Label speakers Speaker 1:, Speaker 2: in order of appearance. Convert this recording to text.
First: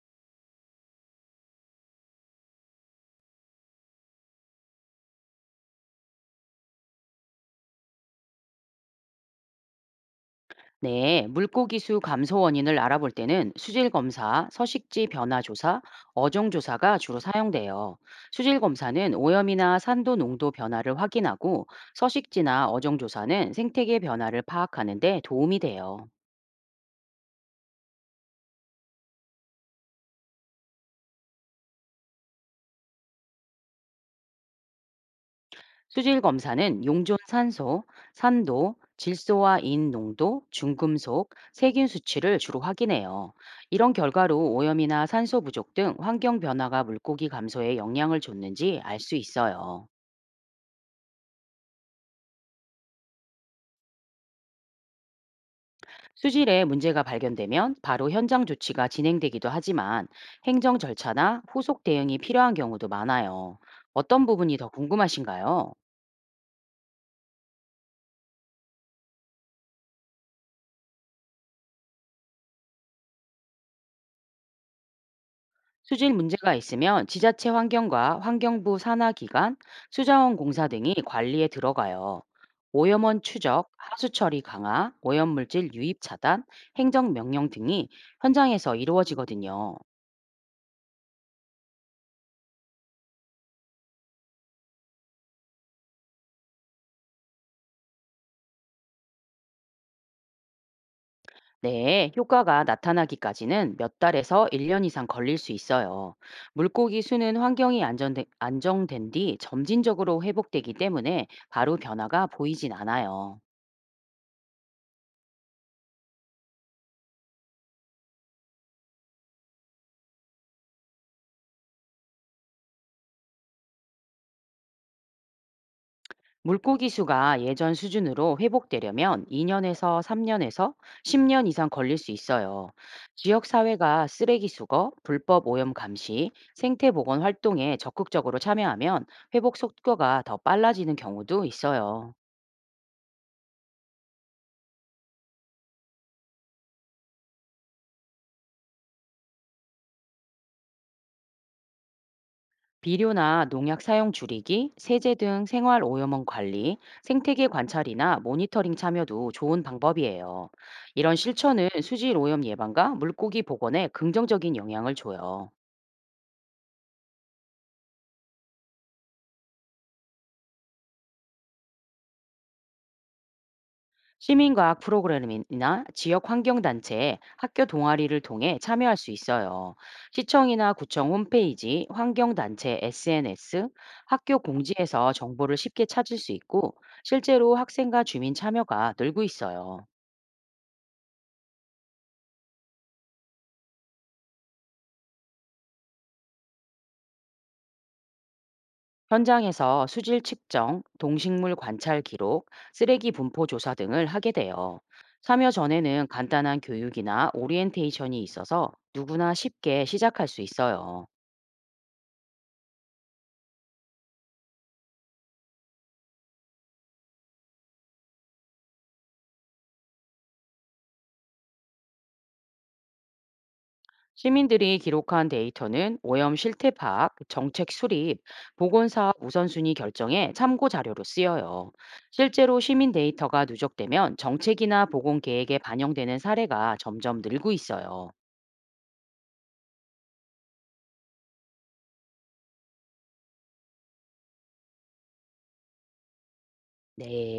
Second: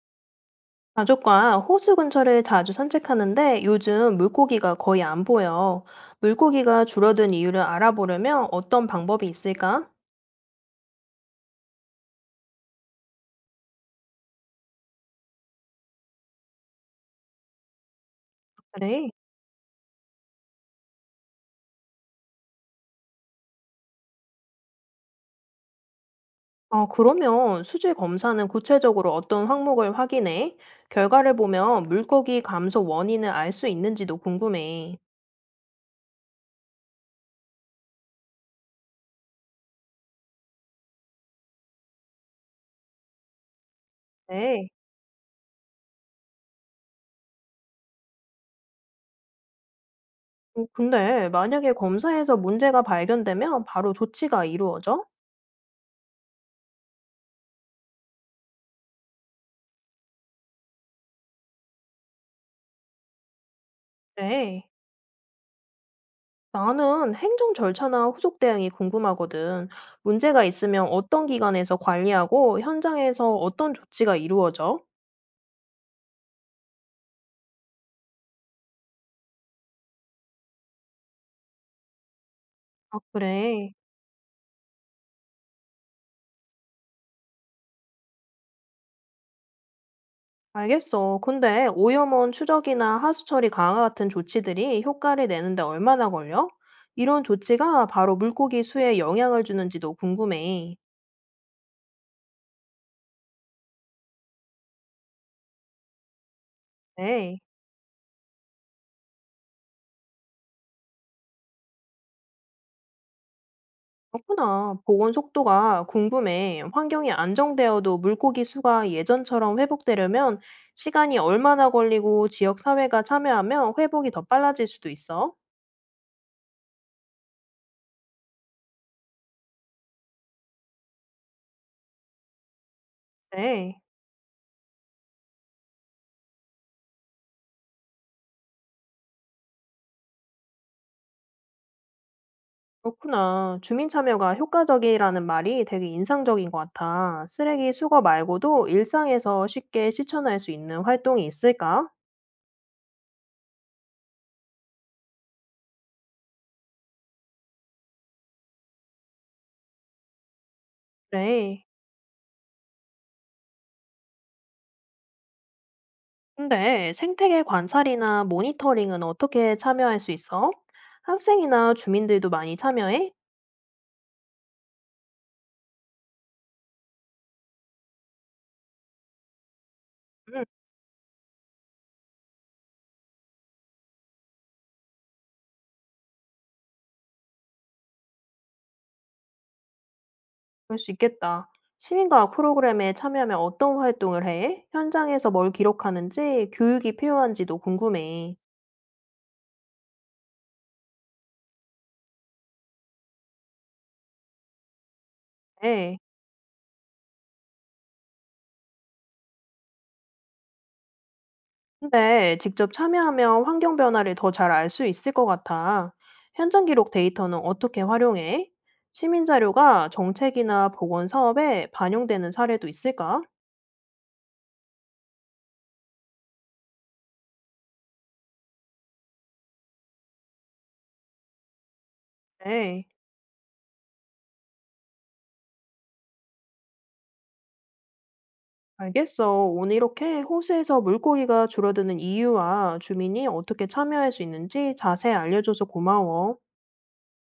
Speaker 1: 가족과 호수 근처를 자주 산책하는데 요즘 물고기가 거의 안 보여. 물고기가 줄어든 이유를 알아보려면 어떤 방법이 있을까?
Speaker 2: 네, 물고기 수 감소 원인을 알아볼 때는 수질 검사, 서식지 변화 조사, 어종 조사가 주로 사용돼요. 수질
Speaker 1: 그래.
Speaker 2: 검사는 오염이나 산도 농도 변화를 확인하고 서식지나 어종 조사는 생태계 변화를 파악하는 데 도움이 돼요.
Speaker 1: 아, 그러면 수질 검사는 구체적으로 어떤 항목을 확인해? 결과를 보면 물고기 감소 원인을 알 수 있는지도 궁금해.
Speaker 2: 수질 검사는 용존 산소, 산도, 질소와 인 농도, 중금속, 세균 수치를 주로 확인해요. 이런 결과로
Speaker 1: 네.
Speaker 2: 오염이나 산소 부족 등 환경 변화가 물고기 감소에 영향을 줬는지 알 수 있어요.
Speaker 1: 근데 만약에 검사에서 문제가 발견되면 바로 조치가 이루어져?
Speaker 2: 수질에 문제가 발견되면 바로 현장 조치가 진행되기도 하지만 행정 절차나 후속 대응이 필요한 경우도 많아요. 어떤 부분이
Speaker 1: 네.
Speaker 2: 더 궁금하신가요?
Speaker 1: 나는 행정 절차나 후속 대응이 궁금하거든. 문제가 있으면 어떤 기관에서 관리하고 현장에서 어떤 조치가 이루어져?
Speaker 2: 수질 문제가 있으면 지자체 환경과 환경부 산하기관, 수자원 공사 등이 관리에 들어가요.
Speaker 1: 아,
Speaker 2: 오염원 추적,
Speaker 1: 그래.
Speaker 2: 하수 처리 강화, 오염물질 유입 차단, 행정 명령 등이 현장에서 이루어지거든요.
Speaker 1: 알겠어. 근데 오염원 추적이나 하수 처리 강화 같은 조치들이 효과를 내는데 얼마나 걸려? 이런 조치가 바로 물고기 수에 영향을 주는지도 궁금해.
Speaker 2: 네, 효과가 나타나기까지는 몇 달에서 1년 이상 걸릴 수 있어요. 물고기 수는
Speaker 1: 네.
Speaker 2: 안정된 뒤 점진적으로 회복되기 때문에 바로 변화가 보이진 않아요.
Speaker 1: 그렇구나. 복원 속도가 궁금해. 환경이 안정되어도 물고기 수가 예전처럼 회복되려면 시간이 얼마나 걸리고 지역 사회가 참여하면 회복이 더 빨라질 수도 있어?
Speaker 2: 물고기 수가 예전 수준으로 회복되려면 2년에서 3년에서 10년 이상 걸릴 수 있어요. 지역
Speaker 1: 네.
Speaker 2: 사회가 쓰레기 수거, 불법 오염 감시, 생태 보건 활동에 적극적으로 참여하면 회복 속도가 더 빨라지는 경우도 있어요.
Speaker 1: 그렇구나. 주민 참여가 효과적이라는 말이 되게 인상적인 것 같아. 쓰레기 수거 말고도 일상에서 쉽게 실천할 수 있는 활동이 있을까?
Speaker 2: 비료나 농약 사용 줄이기, 세제 등 생활 오염원 관리, 생태계 관찰이나 모니터링 참여도 좋은 방법이에요. 이런
Speaker 1: 네.
Speaker 2: 실천은 수질 오염 예방과 물고기 복원에 긍정적인 영향을 줘요.
Speaker 1: 근데 생태계 관찰이나 모니터링은 어떻게 참여할 수 있어? 학생이나 주민들도 많이 참여해?
Speaker 2: 시민과학 프로그램이나 지역 환경단체, 학교 동아리를 통해 참여할 수 있어요.
Speaker 1: 음.
Speaker 2: 시청이나 구청 홈페이지, 환경단체 SNS, 학교 공지에서 정보를 쉽게 찾을 수 있고, 실제로 학생과 주민 참여가 늘고 있어요.
Speaker 1: 그럴 수 있겠다. 시민과학 프로그램에 참여하면 어떤 활동을 해? 현장에서 뭘 기록하는지, 교육이 필요한지도 궁금해.
Speaker 2: 현장에서 수질 측정, 동식물 관찰 기록, 쓰레기 분포 조사 등을 하게 돼요. 참여
Speaker 1: 네.
Speaker 2: 전에는 간단한 교육이나 오리엔테이션이 있어서 누구나 쉽게 시작할 수 있어요.
Speaker 1: 근데 직접 참여하면 환경 변화를 더 잘 알 수 있을 것 같아. 현장 기록 데이터는 어떻게 활용해? 시민 자료가 정책이나 보건 사업에 반영되는 사례도 있을까?
Speaker 2: 시민들이 기록한 데이터는 오염 실태 파악, 정책 수립, 보건사업 우선순위 결정에 참고 자료로 쓰여요. 실제로
Speaker 1: 네.
Speaker 2: 시민 데이터가 누적되면 정책이나 보건 계획에 반영되는 사례가 점점 늘고 있어요.
Speaker 1: 알겠어. 오늘 이렇게 호수에서 물고기가 줄어드는 이유와 주민이 어떻게 참여할 수 있는지 자세히 알려줘서 고마워.
Speaker 2: 네.